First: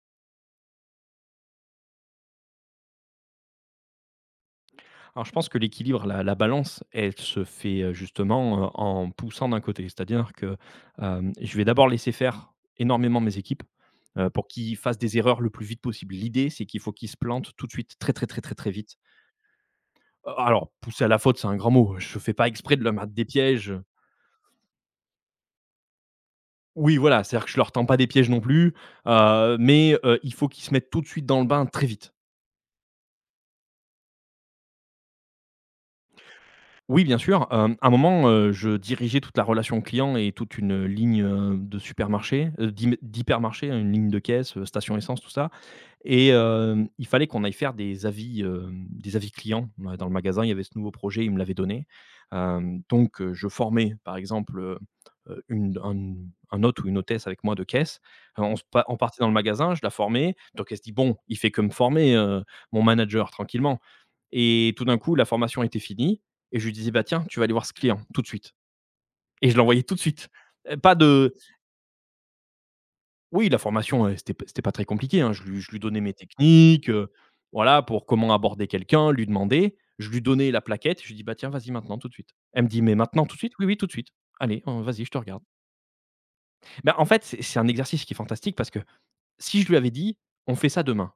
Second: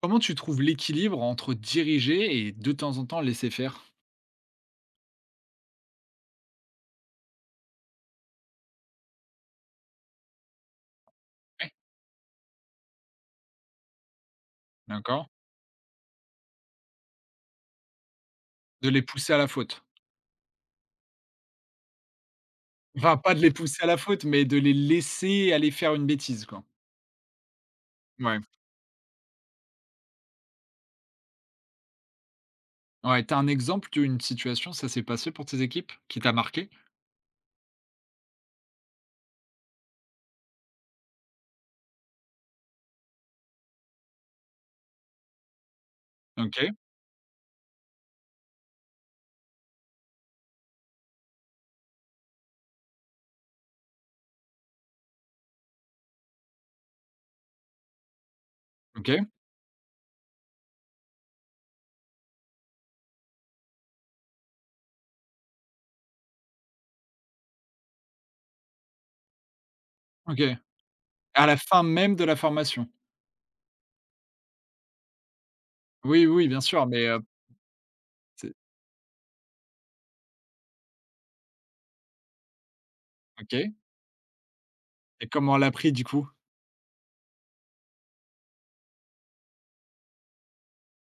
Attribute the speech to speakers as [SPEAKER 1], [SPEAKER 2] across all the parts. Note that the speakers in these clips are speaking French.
[SPEAKER 1] Comment tu trouves l'équilibre entre diriger et de temps en temps laisser faire?
[SPEAKER 2] Alors je pense que l'équilibre, la balance, elle se fait, justement, en poussant d'un côté. C'est-à-dire que, je vais
[SPEAKER 1] Ouais.
[SPEAKER 2] d'abord laisser faire énormément mes équipes, pour qu'ils fassent des
[SPEAKER 1] D'accord.
[SPEAKER 2] erreurs le plus vite possible. L'idée, c'est qu'il faut qu'ils se plantent tout de suite, très, très, très, très, très
[SPEAKER 1] De
[SPEAKER 2] vite.
[SPEAKER 1] les pousser à la faute.
[SPEAKER 2] Alors pousser à la faute, c'est un grand mot. Je fais pas exprès de leur mettre
[SPEAKER 1] Enfin,
[SPEAKER 2] des
[SPEAKER 1] pas de les
[SPEAKER 2] pièges,
[SPEAKER 1] pousser à la faute, mais de les laisser aller faire une bêtise, quoi.
[SPEAKER 2] oui, voilà, c'est-à-dire que je leur tends pas des pièges
[SPEAKER 1] Ouais.
[SPEAKER 2] non plus, mais, il faut qu'ils se mettent tout de suite dans le bain, très vite.
[SPEAKER 1] Ouais, t'as un exemple d'une situation, ça s'est passé pour tes équipes, qui t'a marqué?
[SPEAKER 2] Oui, bien sûr. À un moment, je dirigeais toute la relation client et toute une ligne, de supermarché, d'hypermarché, hein, une ligne de caisse, station essence, tout ça. Et
[SPEAKER 1] OK,
[SPEAKER 2] il fallait qu'on aille faire des avis, des avis clients, dans le magasin. Il y avait ce nouveau projet, il me l'avait donné. Donc je formais, par exemple, une un hôte ou une hôtesse avec moi de caisse. On se pa on
[SPEAKER 1] OK,
[SPEAKER 2] partait dans le magasin, je la formais. Donc elle se dit: «Bon, il fait que me former, mon manager, tranquillement», et tout d'un coup, la formation était finie et je lui disais: «Bah, tiens, tu vas aller voir ce client tout de suite», et je l'envoyais tout de suite.
[SPEAKER 1] OK.
[SPEAKER 2] Pas de
[SPEAKER 1] À la fin même de la formation?
[SPEAKER 2] Oui, la formation, c'était pas très compliqué, hein. Je lui donnais mes
[SPEAKER 1] Oui, oui, bien sûr,
[SPEAKER 2] techniques,
[SPEAKER 1] mais,
[SPEAKER 2] voilà, pour comment
[SPEAKER 1] c'est
[SPEAKER 2] aborder quelqu'un, lui demander. Je lui donnais la plaquette, je lui dis: «Bah, tiens, vas-y maintenant, tout de suite». Elle me dit: «Mais maintenant, tout de suite ?» «Oui,
[SPEAKER 1] OK.
[SPEAKER 2] oui, tout de suite. Allez, vas-y, je te
[SPEAKER 1] Et
[SPEAKER 2] regarde».
[SPEAKER 1] comment elle l'a pris, du coup?
[SPEAKER 2] Ben en fait, c'est un exercice qui est fantastique, parce que si je lui avais dit: «On fait ça demain»,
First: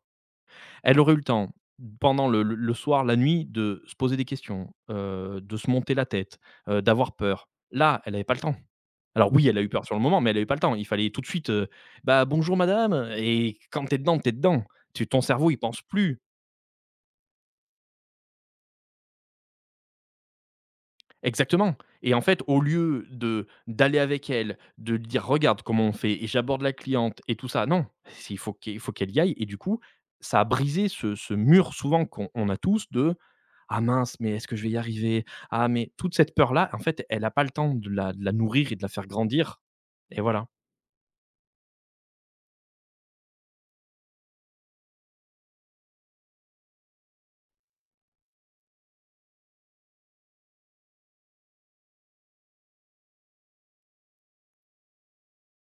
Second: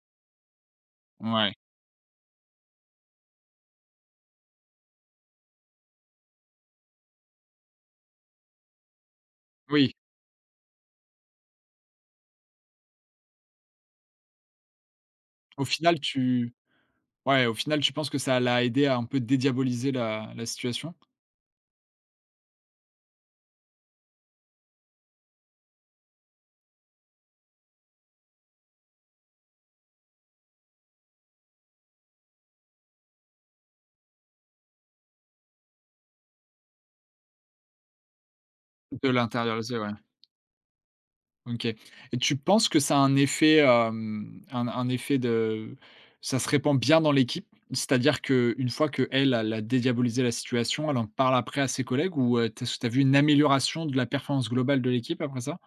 [SPEAKER 2] elle aurait eu le
[SPEAKER 1] Ouais.
[SPEAKER 2] temps, pendant le soir, la nuit, de se poser des questions, de se monter la tête, d'avoir peur. Là, elle n'avait pas le temps. Alors oui, elle a eu peur
[SPEAKER 1] Oui.
[SPEAKER 2] sur le moment, mais elle avait pas le temps. Il fallait tout de suite, bah, «Bonjour madame», et quand t'es dedans, t'es dedans. Tu ton cerveau, il
[SPEAKER 1] Au
[SPEAKER 2] pense
[SPEAKER 1] final,
[SPEAKER 2] plus.
[SPEAKER 1] tu ouais, au final, tu penses que ça l'a aidé à un peu dédiaboliser la situation?
[SPEAKER 2] Exactement. Et en fait, au lieu de d'aller avec elle, de lui dire: «Regarde comment on fait et j'aborde la cliente» et tout ça, non, c'est il faut qu'elle y aille, et du coup, ça a brisé ce mur souvent qu'on a tous de: «Ah mince, mais est-ce que je vais y arriver? Ah mais», toute cette peur-là, en fait, elle a pas le temps de la nourrir et de la faire
[SPEAKER 1] De
[SPEAKER 2] grandir,
[SPEAKER 1] l'intérioriser, ouais.
[SPEAKER 2] et voilà.
[SPEAKER 1] OK. Et tu penses que ça a un effet, un effet de ça se répand bien dans l'équipe? C'est-à-dire que une fois que elle a dédiabolisé la situation, elle en parle après à ses collègues ou tu as vu une amélioration de la performance globale de l'équipe après ça?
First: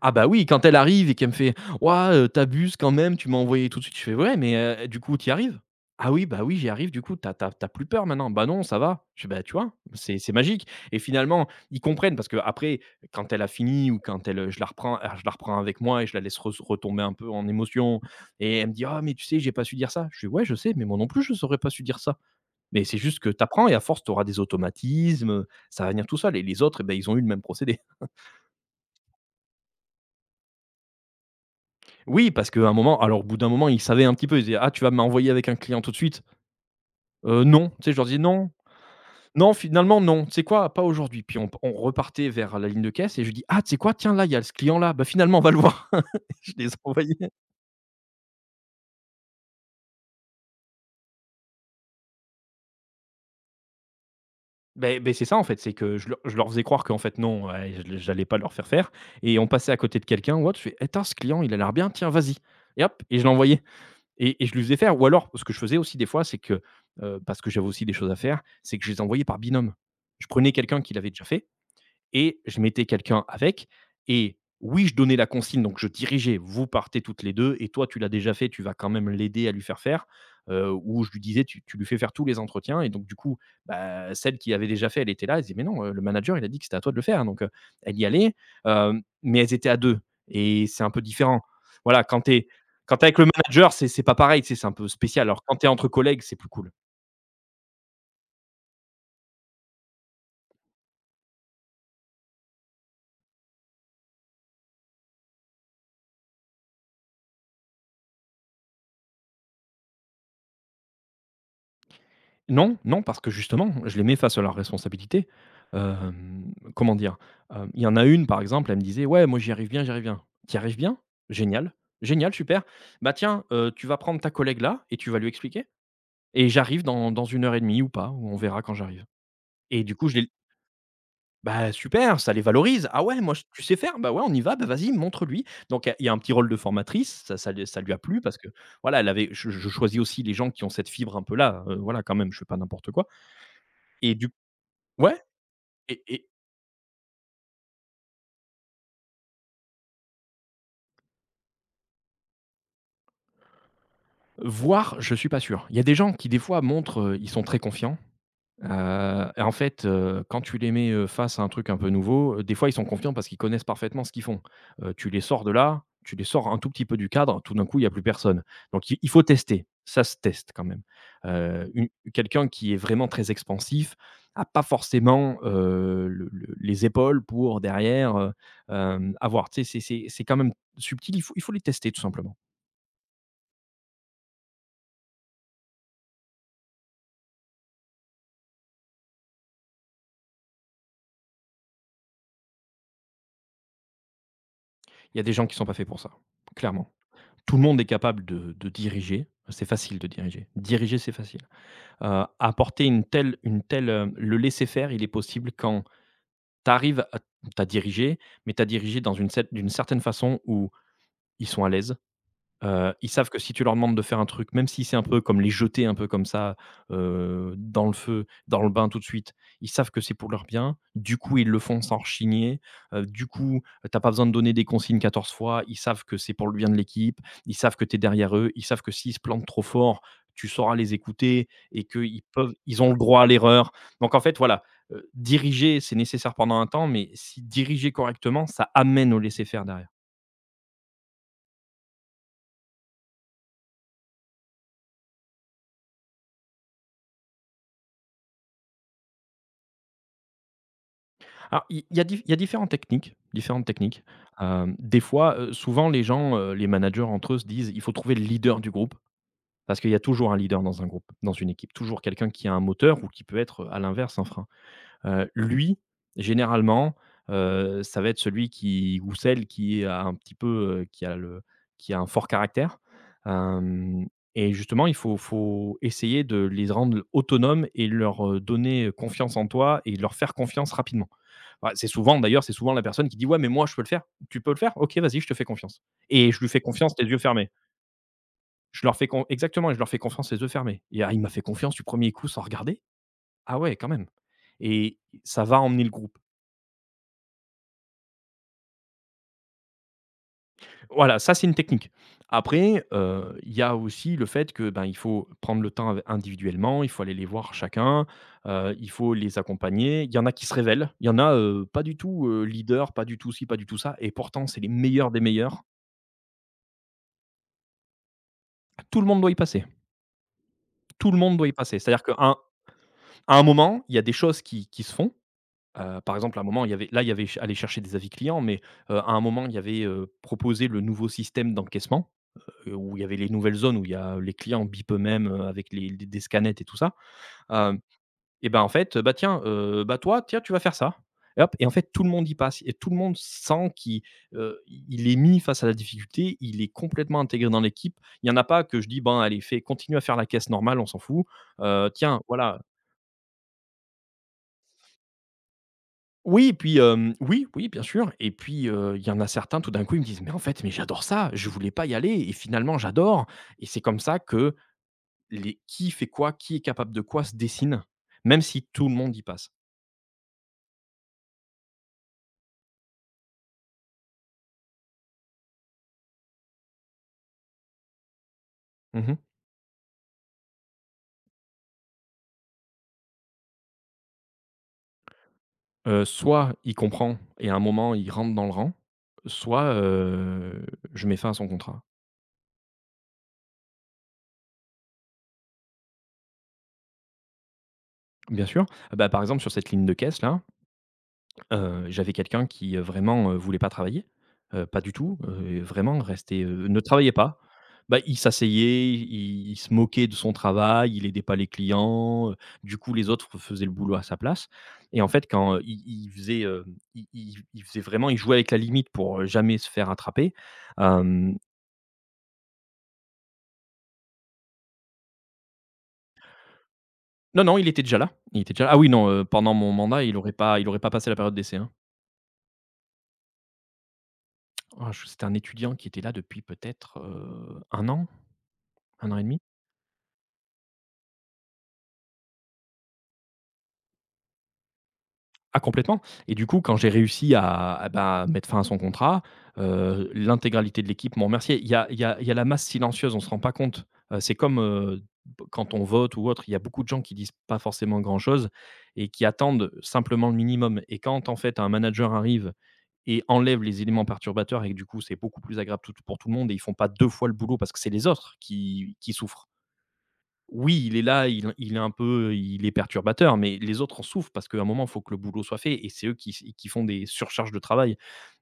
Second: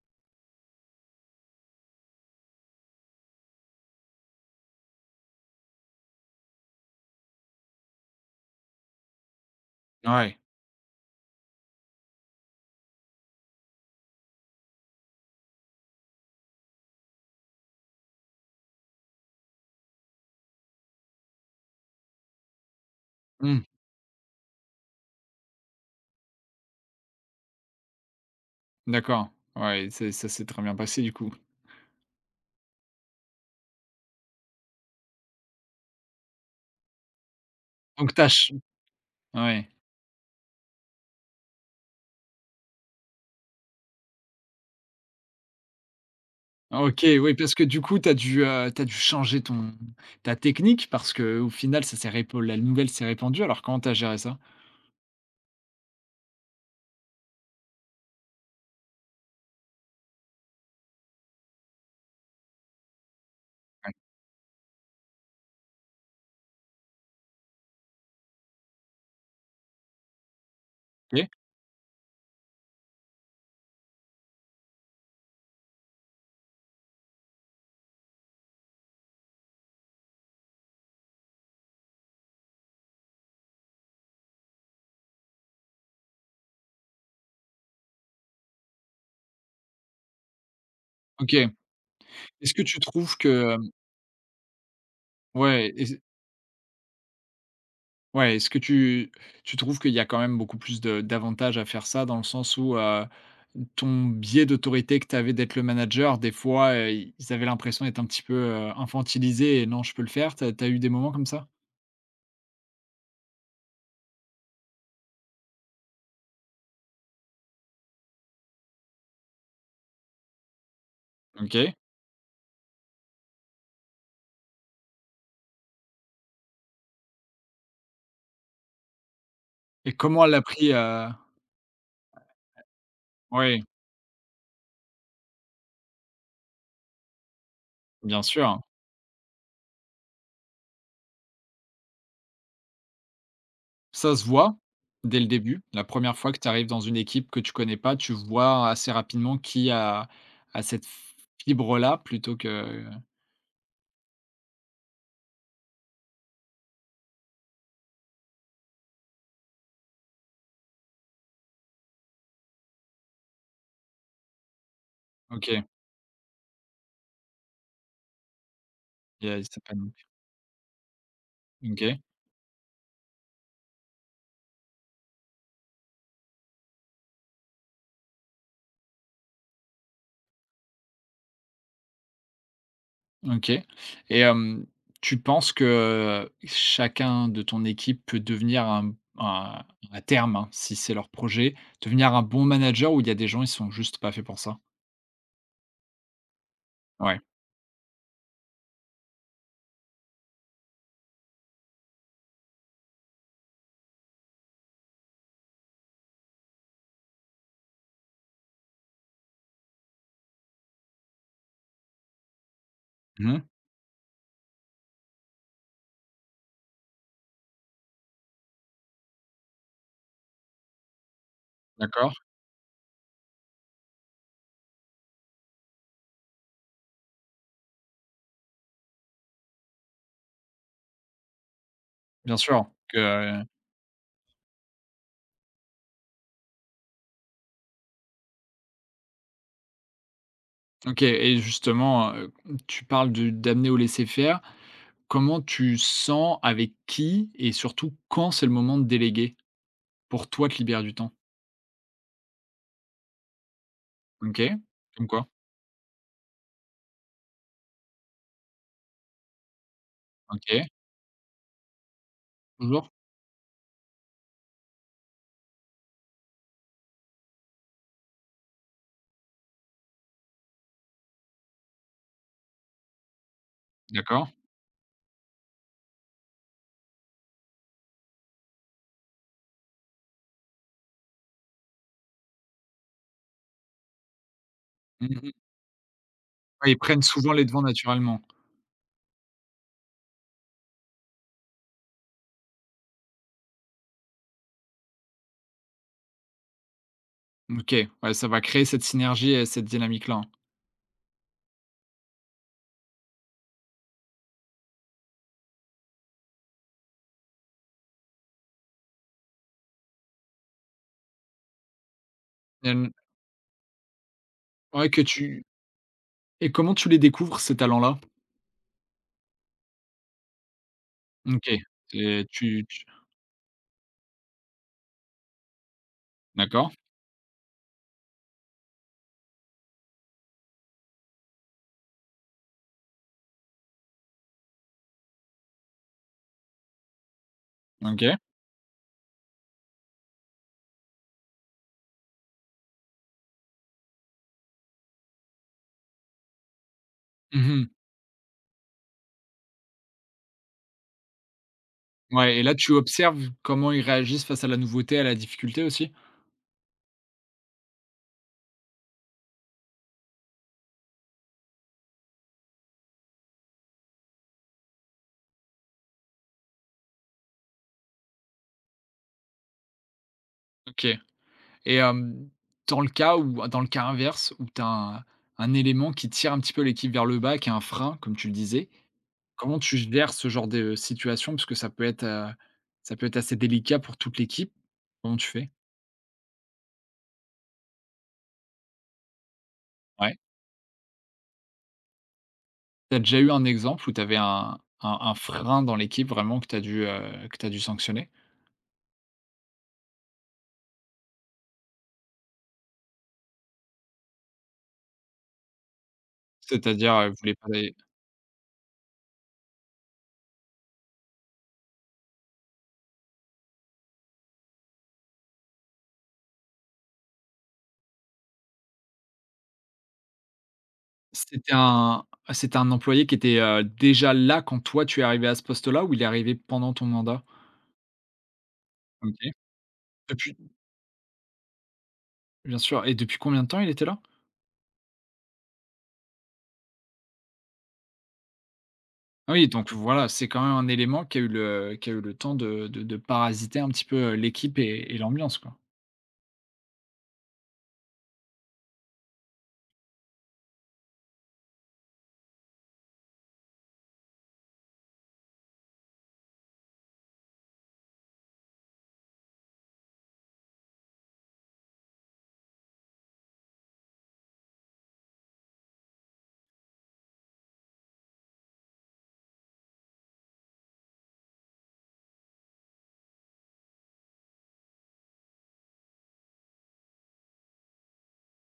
[SPEAKER 2] Ah bah oui, quand elle arrive et qu'elle me fait: «Ouah, tu quand même, tu m'as envoyé tout de suite». Je fais: «Ouais, mais du coup, tu y arrives ?» «Ah oui, bah oui, j'y arrive. Du coup, tu as plus peur maintenant ?» «Bah non, ça va». Je fais: «Bah, tu vois? C'est
[SPEAKER 1] Ouais.
[SPEAKER 2] magique», et finalement, ils comprennent parce qu'après, quand elle a fini, ou quand elle, je la reprends, je la reprends avec moi et je la laisse res retomber un peu en émotion, et elle me dit: «Ah mais tu sais, j'ai pas su dire ça». Je fais: «Ouais, je sais, mais moi non plus, je saurais pas su dire ça. Mais c'est juste que tu
[SPEAKER 1] Mmh,
[SPEAKER 2] apprends, et à force, tu auras des automatismes, ça va venir tout seul», et les autres, eh beh, ils ont eu le même procédé.
[SPEAKER 1] d'accord. Ouais, c'est ça s'est très bien passé du coup.
[SPEAKER 2] Oui, parce qu'à un moment, alors au bout d'un moment, ils savaient un petit peu, ils disaient: «Ah, tu vas m'envoyer avec un client tout de suite ?» Non», tu sais? Je leur
[SPEAKER 1] Donc
[SPEAKER 2] disais: «Non,
[SPEAKER 1] tâche.
[SPEAKER 2] non,
[SPEAKER 1] Ouais.
[SPEAKER 2] finalement non, tu sais quoi? Pas aujourd'hui». Puis on repartait vers la ligne de caisse et je dis: «Ah, tu sais quoi? Tiens, là, il y a ce client-là, bah, finalement, on va le voir». Je les
[SPEAKER 1] OK,
[SPEAKER 2] envoyais.
[SPEAKER 1] oui, parce que du coup, tu dû changer ton ta technique parce que au final, ça s'est répan la nouvelle s'est répandue. Alors comment tu as géré ça?
[SPEAKER 2] Ben c'est ça, en fait, c'est que je leur faisais croire qu'en fait, non, ouais, je j'allais pas leur faire faire, et on passait à côté de quelqu'un ou autre, je fais: «Attends, ce client, il a l'air bien, tiens, vas-y», et hop, et je l'envoyais.
[SPEAKER 1] Ouais.
[SPEAKER 2] Et je lui faisais faire. Ou alors, ce que je faisais aussi des fois, c'est que, parce que j'avais aussi des choses à faire, c'est que je les envoyais par binôme. Je prenais quelqu'un qui l'avait déjà
[SPEAKER 1] OK.
[SPEAKER 2] fait, et je mettais quelqu'un avec. Et oui, je donnais la consigne, donc je dirigeais: «Vous partez toutes les deux, et toi, tu l'as déjà fait, tu vas quand même l'aider à lui faire faire. Où je lui disais, tu lui fais faire tous les entretiens». Et donc, du coup, bah, celle qui avait déjà fait, elle était là. Elle disait: «Mais non, le manager, il a dit que c'était à toi de le faire». Donc, elle y allait, mais elles étaient à deux. Et c'est un peu
[SPEAKER 1] OK.
[SPEAKER 2] différent.
[SPEAKER 1] Est-ce
[SPEAKER 2] Voilà, quand tu es,
[SPEAKER 1] que tu
[SPEAKER 2] quand t'es
[SPEAKER 1] trouves
[SPEAKER 2] avec le
[SPEAKER 1] que,
[SPEAKER 2] manager, c'est pas pareil, tu sais, c'est un peu spécial. Alors, quand tu es
[SPEAKER 1] ouais,
[SPEAKER 2] entre
[SPEAKER 1] est
[SPEAKER 2] collègues, c'est plus cool.
[SPEAKER 1] ouais, est-ce que tu trouves qu'il y a quand même beaucoup plus de d'avantages à faire ça dans le sens où, ton biais d'autorité que tu avais d'être le manager, des fois, ils avaient l'impression d'être un petit peu, infantilisés et non, je peux le faire. T'as as eu des moments comme ça?
[SPEAKER 2] Non, non, parce que justement, je les mets face à leurs responsabilités. Comment dire? Il y en a une, par exemple, elle me disait: «Ouais, moi, j'y arrive bien, j'y arrive bien». «Tu y arrives bien? Génial,
[SPEAKER 1] OK.
[SPEAKER 2] génial, super. Bah, tiens, tu vas prendre ta collègue là et tu vas lui expliquer, et j'arrive dans 1 heure et demie, ou pas, ou on verra quand j'arrive», et
[SPEAKER 1] Et
[SPEAKER 2] du coup, je
[SPEAKER 1] comment
[SPEAKER 2] l'ai.
[SPEAKER 1] elle l'a pris?
[SPEAKER 2] Bah, super, ça les valorise. «Ah ouais, moi, j
[SPEAKER 1] Ouais,
[SPEAKER 2] tu sais faire? Bah, ouais, on y va, bah, vas-y, montre-lui». Donc il y a un petit rôle de formatrice, ça lui a plu,
[SPEAKER 1] bien
[SPEAKER 2] parce que,
[SPEAKER 1] sûr.
[SPEAKER 2] voilà, elle avait je choisis aussi les gens qui ont cette fibre un peu là, voilà, quand même, je fais pas n'importe quoi. Et
[SPEAKER 1] Ça se
[SPEAKER 2] du
[SPEAKER 1] voit
[SPEAKER 2] Ouais.
[SPEAKER 1] dès le début. La
[SPEAKER 2] et
[SPEAKER 1] première
[SPEAKER 2] et
[SPEAKER 1] fois que tu arrives dans une équipe que tu connais pas, tu vois assez rapidement qui a cette fibre là plutôt que.
[SPEAKER 2] voir, je suis pas sûr. Il y a des gens qui, des fois, montrent, ils sont très confiants. Et en fait, quand tu les mets, face à un truc un peu nouveau, des fois, ils sont confiants parce qu'ils connaissent parfaitement ce qu'ils font. Tu les sors de
[SPEAKER 1] OK.
[SPEAKER 2] là, tu les sors un tout petit peu du cadre, tout d'un coup, il y a plus personne. Donc il faut
[SPEAKER 1] Il y a cette
[SPEAKER 2] tester,
[SPEAKER 1] panoplie.
[SPEAKER 2] ça se teste quand même. Une
[SPEAKER 1] OK,
[SPEAKER 2] Quelqu'un qui est vraiment très expansif a pas forcément, le les épaules pour derrière, avoir, tu sais, c'est quand même subtil, il faut les tester tout simplement.
[SPEAKER 1] OK. Et tu penses que chacun de ton équipe peut devenir un à terme, hein, si c'est leur projet, devenir un bon manager ou il y a des gens, ils sont juste pas faits pour ça?
[SPEAKER 2] Il y a des gens qui ne sont pas faits pour ça, clairement.
[SPEAKER 1] Ouais.
[SPEAKER 2] Tout le monde est capable de diriger, c'est facile de diriger. Diriger, c'est facile. Apporter le laisser faire, il est possible quand tu arrives à tu dirigé, mais tu as dirigé dans une cer d'une certaine façon où ils sont à l'aise. Ils savent que
[SPEAKER 1] Mmh.
[SPEAKER 2] si tu leur demandes de faire un truc, même si c'est un peu comme les jeter un peu comme ça, dans le feu, dans le bain tout de suite, ils savent que c'est pour leur bien. Du coup, ils le font sans
[SPEAKER 1] D'accord,
[SPEAKER 2] rechigner. Du coup, t'as pas besoin de donner des consignes 14 fois. Ils savent que c'est pour le bien de l'équipe. Ils savent que tu es derrière eux. Ils savent que s'ils se plantent trop fort, tu sauras les écouter, et qu'ils
[SPEAKER 1] bien
[SPEAKER 2] peuvent
[SPEAKER 1] sûr
[SPEAKER 2] ils ont le droit à
[SPEAKER 1] que.
[SPEAKER 2] l'erreur. Donc en fait, voilà, diriger, c'est nécessaire pendant un temps, mais si diriger correctement, ça amène au laisser faire derrière.
[SPEAKER 1] OK. Et justement, tu parles de d'amener au laisser-faire. Comment tu sens avec qui et surtout quand c'est le moment de déléguer? Pour toi, te libérer du temps?
[SPEAKER 2] Alors, il y a di il y a différentes techniques différentes techniques.
[SPEAKER 1] OK,
[SPEAKER 2] Des
[SPEAKER 1] comme quoi?
[SPEAKER 2] fois, souvent les gens, les managers entre eux se disent: «Il faut trouver le leader du groupe», parce qu'il y a toujours un leader
[SPEAKER 1] OK,
[SPEAKER 2] dans un groupe, dans une équipe, toujours quelqu'un qui a un
[SPEAKER 1] toujours?
[SPEAKER 2] moteur ou qui peut être, à l'inverse, un frein. Heu, lui, Généralement, ça va être celui qui ou celle qui a un petit peu, heu, qui a le qui a un fort caractère. Hem
[SPEAKER 1] D'accord.
[SPEAKER 2] Et justement, il faut essayer de les rendre autonomes et leur, donner confiance en toi, et leur faire confiance rapidement. Ouais, c'est souvent, d'ailleurs, c'est souvent la personne qui dit: «Ouais, mais moi, je peux le faire». «Tu peux le faire? OK, vas-y, je
[SPEAKER 1] Mmh.
[SPEAKER 2] te fais confiance», et je lui fais
[SPEAKER 1] Ouais, ils
[SPEAKER 2] confiance
[SPEAKER 1] prennent
[SPEAKER 2] les yeux
[SPEAKER 1] souvent les
[SPEAKER 2] fermés.
[SPEAKER 1] devants naturellement.
[SPEAKER 2] Je leur fais con exactement, et je leur fais confiance les yeux fermés. Et ah, il m'a fait confiance du premier coup sans regarder? Ah ouais, quand même, et ça va emmener le groupe.
[SPEAKER 1] OK, ouais, ça va créer cette synergie et cette dynamique-là.
[SPEAKER 2] Voilà, ça, c'est une technique. Après, il y a aussi le fait que, ben, il faut prendre le temps av individuellement, il faut aller les voir chacun, il faut les accompagner. Il y en a qui se révèlent, il y en a, pas du tout,
[SPEAKER 1] Hem,
[SPEAKER 2] leader, pas du tout ci, pas du tout ça, et pourtant, c'est les
[SPEAKER 1] ouais, que
[SPEAKER 2] meilleurs des
[SPEAKER 1] tu
[SPEAKER 2] meilleurs.
[SPEAKER 1] et comment tu les découvres ces talents-là?
[SPEAKER 2] Tout le monde doit y passer. Tout le monde doit
[SPEAKER 1] OK.
[SPEAKER 2] y passer. C'est-à-dire qu'à
[SPEAKER 1] et
[SPEAKER 2] un
[SPEAKER 1] tu tu
[SPEAKER 2] à un moment, il y a des choses qui se font. Par exemple, à un moment, il
[SPEAKER 1] d'accord,
[SPEAKER 2] y avait là, il y avait ch aller chercher des avis clients, mais à un moment, il y avait, proposé le nouveau système d'encaissement, où il y avait les nouvelles zones où il y a les clients bipent eux-mêmes, avec les des scanettes et tout ça. Hem
[SPEAKER 1] OK.
[SPEAKER 2] et ben, en fait, bah, tiens, bah, toi, tiens, tu vas faire ça et hop. Et en fait, tout le monde y passe et tout le monde sent qu'il, heu, il est mis face à la difficulté, il est complètement
[SPEAKER 1] Mmh
[SPEAKER 2] intégré dans
[SPEAKER 1] mh.
[SPEAKER 2] l'équipe. Il y en a pas que je dis: «ben allez, fais continue à faire la caisse normale, on s'en fout». Tiens,
[SPEAKER 1] Ouais, et là,
[SPEAKER 2] voilà.
[SPEAKER 1] tu observes comment ils réagissent face à la nouveauté, à la difficulté aussi?
[SPEAKER 2] Oui, puis, oui, oui, bien sûr, et puis, il y en a certains, tout d'un coup, ils me disent: «Mais en fait, mais j'adore ça, je voulais pas y aller et finalement j'adore», et c'est comme ça que les qui fait quoi, qui est capable de quoi se dessine, même si tout le monde y passe.
[SPEAKER 1] OK. Et dans le cas inverse où tu as un élément qui tire un petit peu l'équipe vers le bas, qui est un frein, comme tu le disais,
[SPEAKER 2] Mmh mh.
[SPEAKER 1] comment tu gères ce genre de situation? Parce que ça peut être assez délicat pour toute l'équipe. Comment tu fais?
[SPEAKER 2] Soit il comprend et à un moment il rentre dans le rang, soit,
[SPEAKER 1] Ouais.
[SPEAKER 2] je mets fin à son contrat.
[SPEAKER 1] Tu as déjà eu un exemple où tu avais un frein dans l'équipe vraiment que tu dû sanctionner?
[SPEAKER 2] Bien sûr. Bah, par exemple sur cette ligne de caisse là, j'avais quelqu'un qui, vraiment, voulait pas travailler, pas du tout, vraiment restait, ne
[SPEAKER 1] C'est-à-dire,
[SPEAKER 2] travaillait
[SPEAKER 1] voulait
[SPEAKER 2] pas.
[SPEAKER 1] pas d'aller
[SPEAKER 2] Bah, il s'asseyait, il se moquait de son travail, il aidait pas les clients, du coup les autres faisaient le boulot à sa place. Et en fait quand, il faisait vraiment, il jouait avec la limite pour, jamais se faire attraper, hem,
[SPEAKER 1] c'était un c'était un employé qui était, déjà là quand toi tu es arrivé à ce poste-là ou il est arrivé pendant ton mandat?
[SPEAKER 2] non, non, il était déjà là, il était déjà là. Ah oui, non,
[SPEAKER 1] OK.
[SPEAKER 2] pendant mon mandat, il aurait
[SPEAKER 1] Depuis
[SPEAKER 2] pas il aurait pas passé la période d'essai, hein.
[SPEAKER 1] bien sûr, et depuis combien de temps il était là?
[SPEAKER 2] Oh, je c'était un étudiant qui était là depuis peut-être, 1 an, un an et
[SPEAKER 1] Ah
[SPEAKER 2] demi.
[SPEAKER 1] oui, donc voilà, c'est quand même un élément qui a eu le temps de parasiter un petit peu, l'équipe et l'ambiance, quoi.
[SPEAKER 2] Ah complètement, et du coup, quand j'ai réussi à bah, mettre fin à son contrat, l'intégralité de l'équipe m'ont remercié. Il y a il y a il y a la masse silencieuse, on ne se rend pas compte. C'est comme, b quand on vote ou autre, il y a beaucoup de gens qui disent pas forcément grand-chose et qui attendent simplement le minimum, et quand, en fait, un manager arrive et enlève les éléments perturbateurs et que du coup, c'est beaucoup plus agréable tout pour tout le monde, et ils font pas 2 fois le boulot parce que c'est les autres qui souffrent. Oui, il est là, il est un peu, il est perturbateur, mais les autres en souffrent parce qu'à un moment, il faut que le boulot soit fait et c'est eux qui font des surcharges de travail.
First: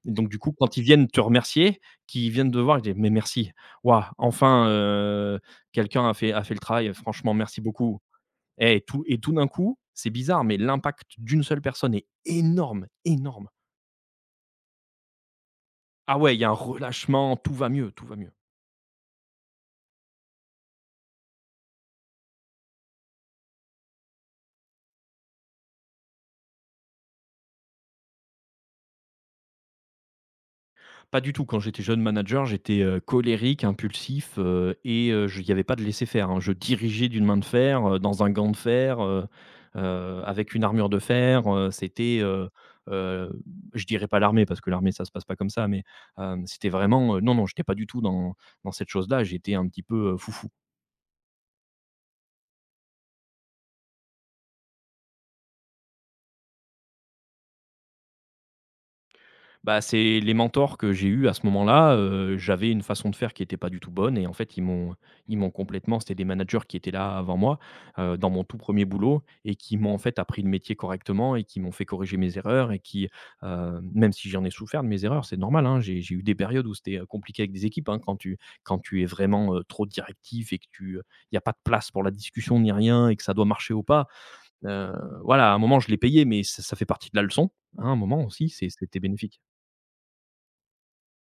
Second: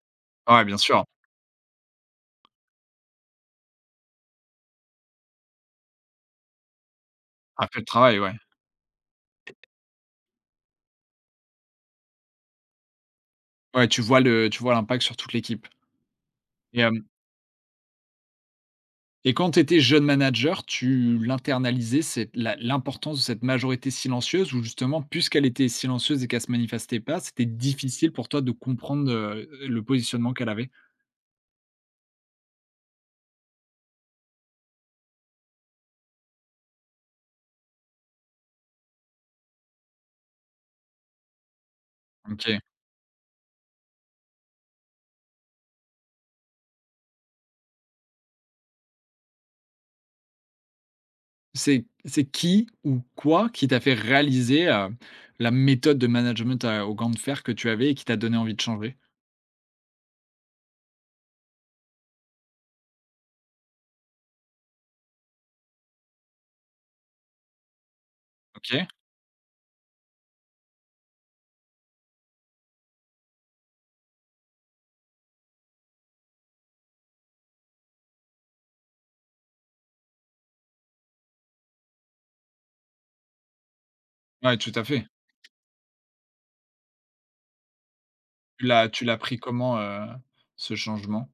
[SPEAKER 2] Et donc du coup,
[SPEAKER 1] Ouais,
[SPEAKER 2] quand
[SPEAKER 1] bien
[SPEAKER 2] ils
[SPEAKER 1] sûr,
[SPEAKER 2] viennent te remercier, qu'ils viennent te voir, ils disent: «Mais merci, waouh, enfin, quelqu'un a fait le travail, franchement merci
[SPEAKER 1] après le
[SPEAKER 2] beaucoup».
[SPEAKER 1] travail, ouais.
[SPEAKER 2] Et tout d'un coup, c'est bizarre, mais l'impact d'une seule personne est énorme, énorme.
[SPEAKER 1] Ouais, tu vois l'impact sur toute l'équipe.
[SPEAKER 2] Ah ouais, il y a un
[SPEAKER 1] et hem
[SPEAKER 2] relâchement, tout va mieux, tout va mieux.
[SPEAKER 1] et quand tu étais jeune manager, tu l'internalisais, cette la l'importance de cette majorité silencieuse ou justement puisqu'elle était silencieuse et qu'elle se manifestait pas, c'était difficile pour toi de comprendre, le positionnement qu'elle avait?
[SPEAKER 2] Pas du tout. Quand j'étais jeune manager, j'étais, colérique, impulsif, et je il n'y avait pas de laisser-faire, hein. Je dirigeais d'une main de fer, dans un gant de fer, avec une armure de fer, c'était,
[SPEAKER 1] OK.
[SPEAKER 2] heu, je dirais pas l'armée parce que l'armée ça se passe pas comme ça, mais, c'était vraiment, non, non, j'étais pas du tout dans cette chose-là, j'étais un petit peu, foufou.
[SPEAKER 1] C'est qui ou quoi qui t'a fait réaliser, la méthode de management à aux gants de fer que tu avais et qui t'a donné envie de changer?
[SPEAKER 2] Bah, c'est les mentors que j'ai eus à ce moment-là, j'avais une façon de faire qui était pas du tout bonne, et en fait, ils m'ont complètement c'était des managers qui étaient là avant moi, dans mon tout premier
[SPEAKER 1] OK.
[SPEAKER 2] boulot, et qui m'ont, en fait, appris le métier correctement et qui m'ont fait corriger mes erreurs et qui, même si j'en ai souffert de mes erreurs, c'est normal, hein. J'ai eu des périodes où c'était, compliqué avec des équipes, hein, quand tu es vraiment, trop directif et que tu, il y a pas de place pour la discussion ni rien et que ça doit marcher ou pas,
[SPEAKER 1] Ouais, tout à
[SPEAKER 2] heu,
[SPEAKER 1] fait.
[SPEAKER 2] voilà, à un moment, je l'ai payé, mais ça fait partie de la leçon, hein, à un moment aussi, c'est c'était
[SPEAKER 1] Tu l'as
[SPEAKER 2] bénéfique.
[SPEAKER 1] pris comment, ce changement?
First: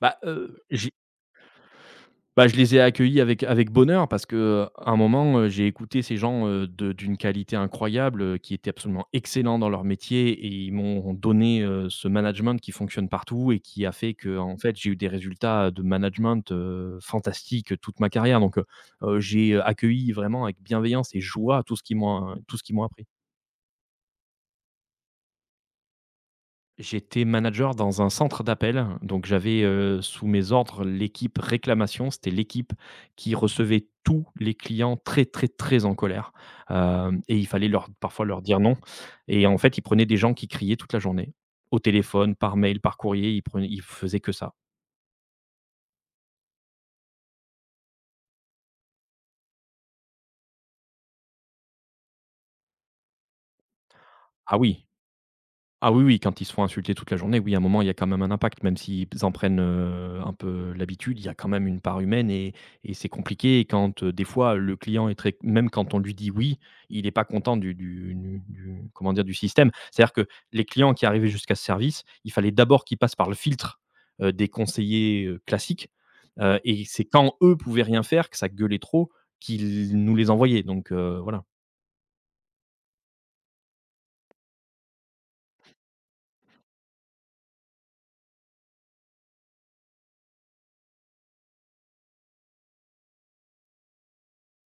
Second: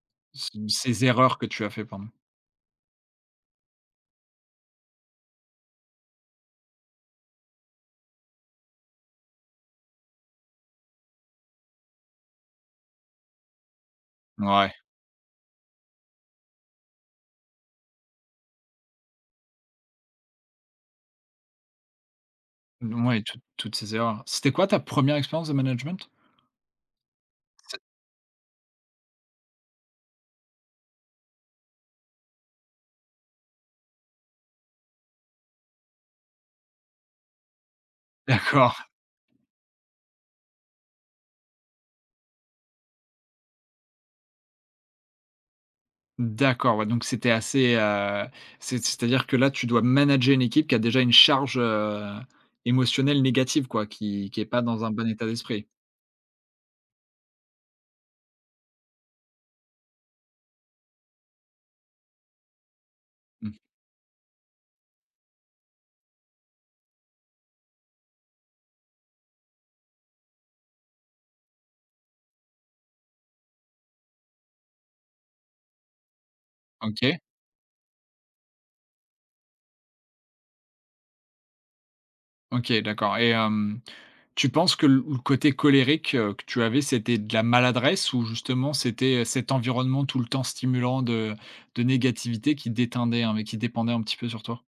[SPEAKER 2] Bah,
[SPEAKER 1] C Ces erreurs que tu as fait, pardon.
[SPEAKER 2] je les ai accueillis avec bonheur parce qu'à un moment, j'ai écouté ces gens, de d'une qualité incroyable, qui étaient absolument excellents dans leur métier, et ils m'ont donné, ce management qui fonctionne partout et qui a fait que en
[SPEAKER 1] Ouais,
[SPEAKER 2] fait, j'ai eu des résultats de management, fantastiques toute ma carrière, donc j'ai accueilli vraiment avec bienveillance et joie tout ce qu'ils m'ont appris.
[SPEAKER 1] ouais, toutes ces erreurs. C'était quoi ta première expérience de management?
[SPEAKER 2] J'étais manager
[SPEAKER 1] C'est
[SPEAKER 2] dans un centre d'appel, donc j'avais, sous mes ordres l'équipe réclamation. C'était l'équipe qui recevait tous les clients très, très, très en colère, hem et il fallait leur parfois leur dire
[SPEAKER 1] d'accord,
[SPEAKER 2] non, et en fait, ils prenaient des gens qui criaient toute la journée. Au téléphone, par mail, par courrier, ils faisaient que ça.
[SPEAKER 1] d'accord, ouais, donc c'était assez, c'est-à-dire que là, tu dois manager une équipe qui a déjà une charge, émotionnelle négative, quoi, qui est
[SPEAKER 2] Ah
[SPEAKER 1] pas dans
[SPEAKER 2] oui!
[SPEAKER 1] un bon état d'esprit.
[SPEAKER 2] Ah oui, oui, quand ils se font insulter toute la journée, oui, à un moment, il y a quand même un impact, même s'ils en prennent, un peu l'habitude, il y a quand même une part humaine, et c'est
[SPEAKER 1] Mmh.
[SPEAKER 2] compliqué, et quand, des fois, le client est très, même quand on lui dit «oui», il n'est pas content du comment dire? Du système. C'est-à-dire que les clients qui arrivaient jusqu'à ce service, il fallait d'abord qu'ils passent par le filtre, des conseillers, classiques, et c'est
[SPEAKER 1] OK,
[SPEAKER 2] quand eux pouvaient rien faire, que ça gueulait trop, qu'ils nous les envoyaient, donc voilà.
[SPEAKER 1] OK, d'accord. Et tu penses que le côté colérique, que tu avais, c'était de la maladresse ou justement c'était, cet environnement tout le temps stimulant de négativité qui déteindait hein, mais qui dépendait un petit peu sur toi?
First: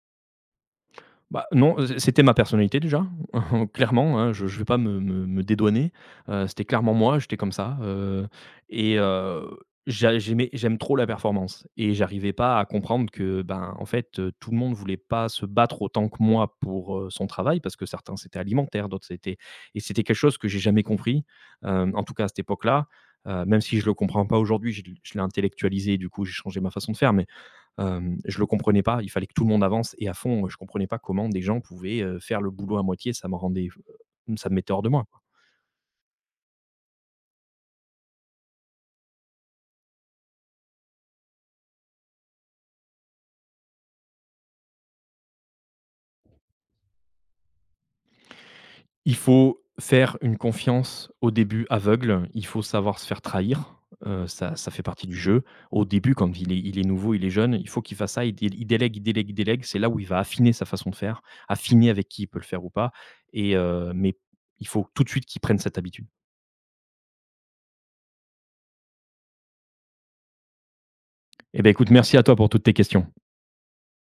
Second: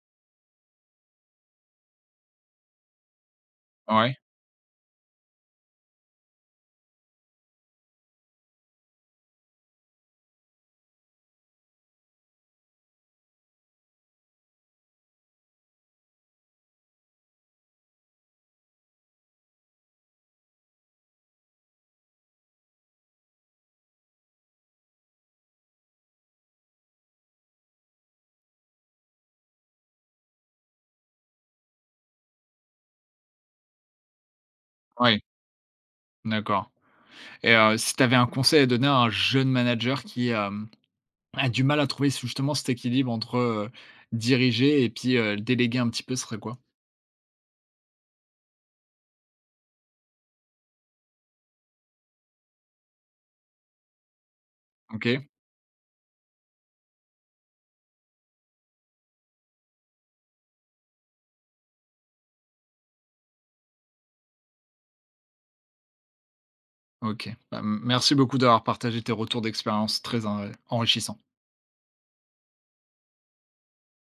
[SPEAKER 2] Bah, non, c'était ma personnalité déjà,
[SPEAKER 1] Ouais,
[SPEAKER 2] clairement, hein, je vais pas me dédouaner, c'était clairement moi, j'étais comme ça, et j'aime trop la performance, et j'arrivais pas à comprendre que, ben, en fait, tout le monde voulait pas se battre autant que moi pour, son travail parce que certains c'était alimentaire, d'autres c'était, et c'était quelque chose que j'ai jamais compris, en tout cas à cette époque-là, même si je le comprends pas aujourd'hui, je l'ai intellectualisé, du coup j'ai changé ma façon de faire, mais je le comprenais pas, il fallait que tout le monde avance et à fond, je comprenais pas comment des gens pouvaient, faire le boulot à moitié, ça me mettait hors de moi,
[SPEAKER 1] ouais,
[SPEAKER 2] quoi.
[SPEAKER 1] d'accord. Et si tu avais un conseil à donner à un jeune manager qui, a du mal à trouver justement cet équilibre entre, diriger et puis, déléguer un petit peu, ce serait quoi?
[SPEAKER 2] Il faut faire une confiance au début aveugle, il faut savoir se faire trahir, ça fait partie du
[SPEAKER 1] OK,
[SPEAKER 2] jeu. Au début, quand il est nouveau, il est jeune, il faut qu'il fasse ça, il délègue, il délègue, il délègue, c'est là où il va affiner sa façon de faire, affiner avec qui il peut le faire ou pas, et mais il faut tout de suite qu'il prenne cette habitude.
[SPEAKER 1] OK. Bah, m merci beaucoup d'avoir partagé tes retours d'expérience très en enrichissants.
[SPEAKER 2] Eh beh, écoute, merci à toi pour toutes tes questions.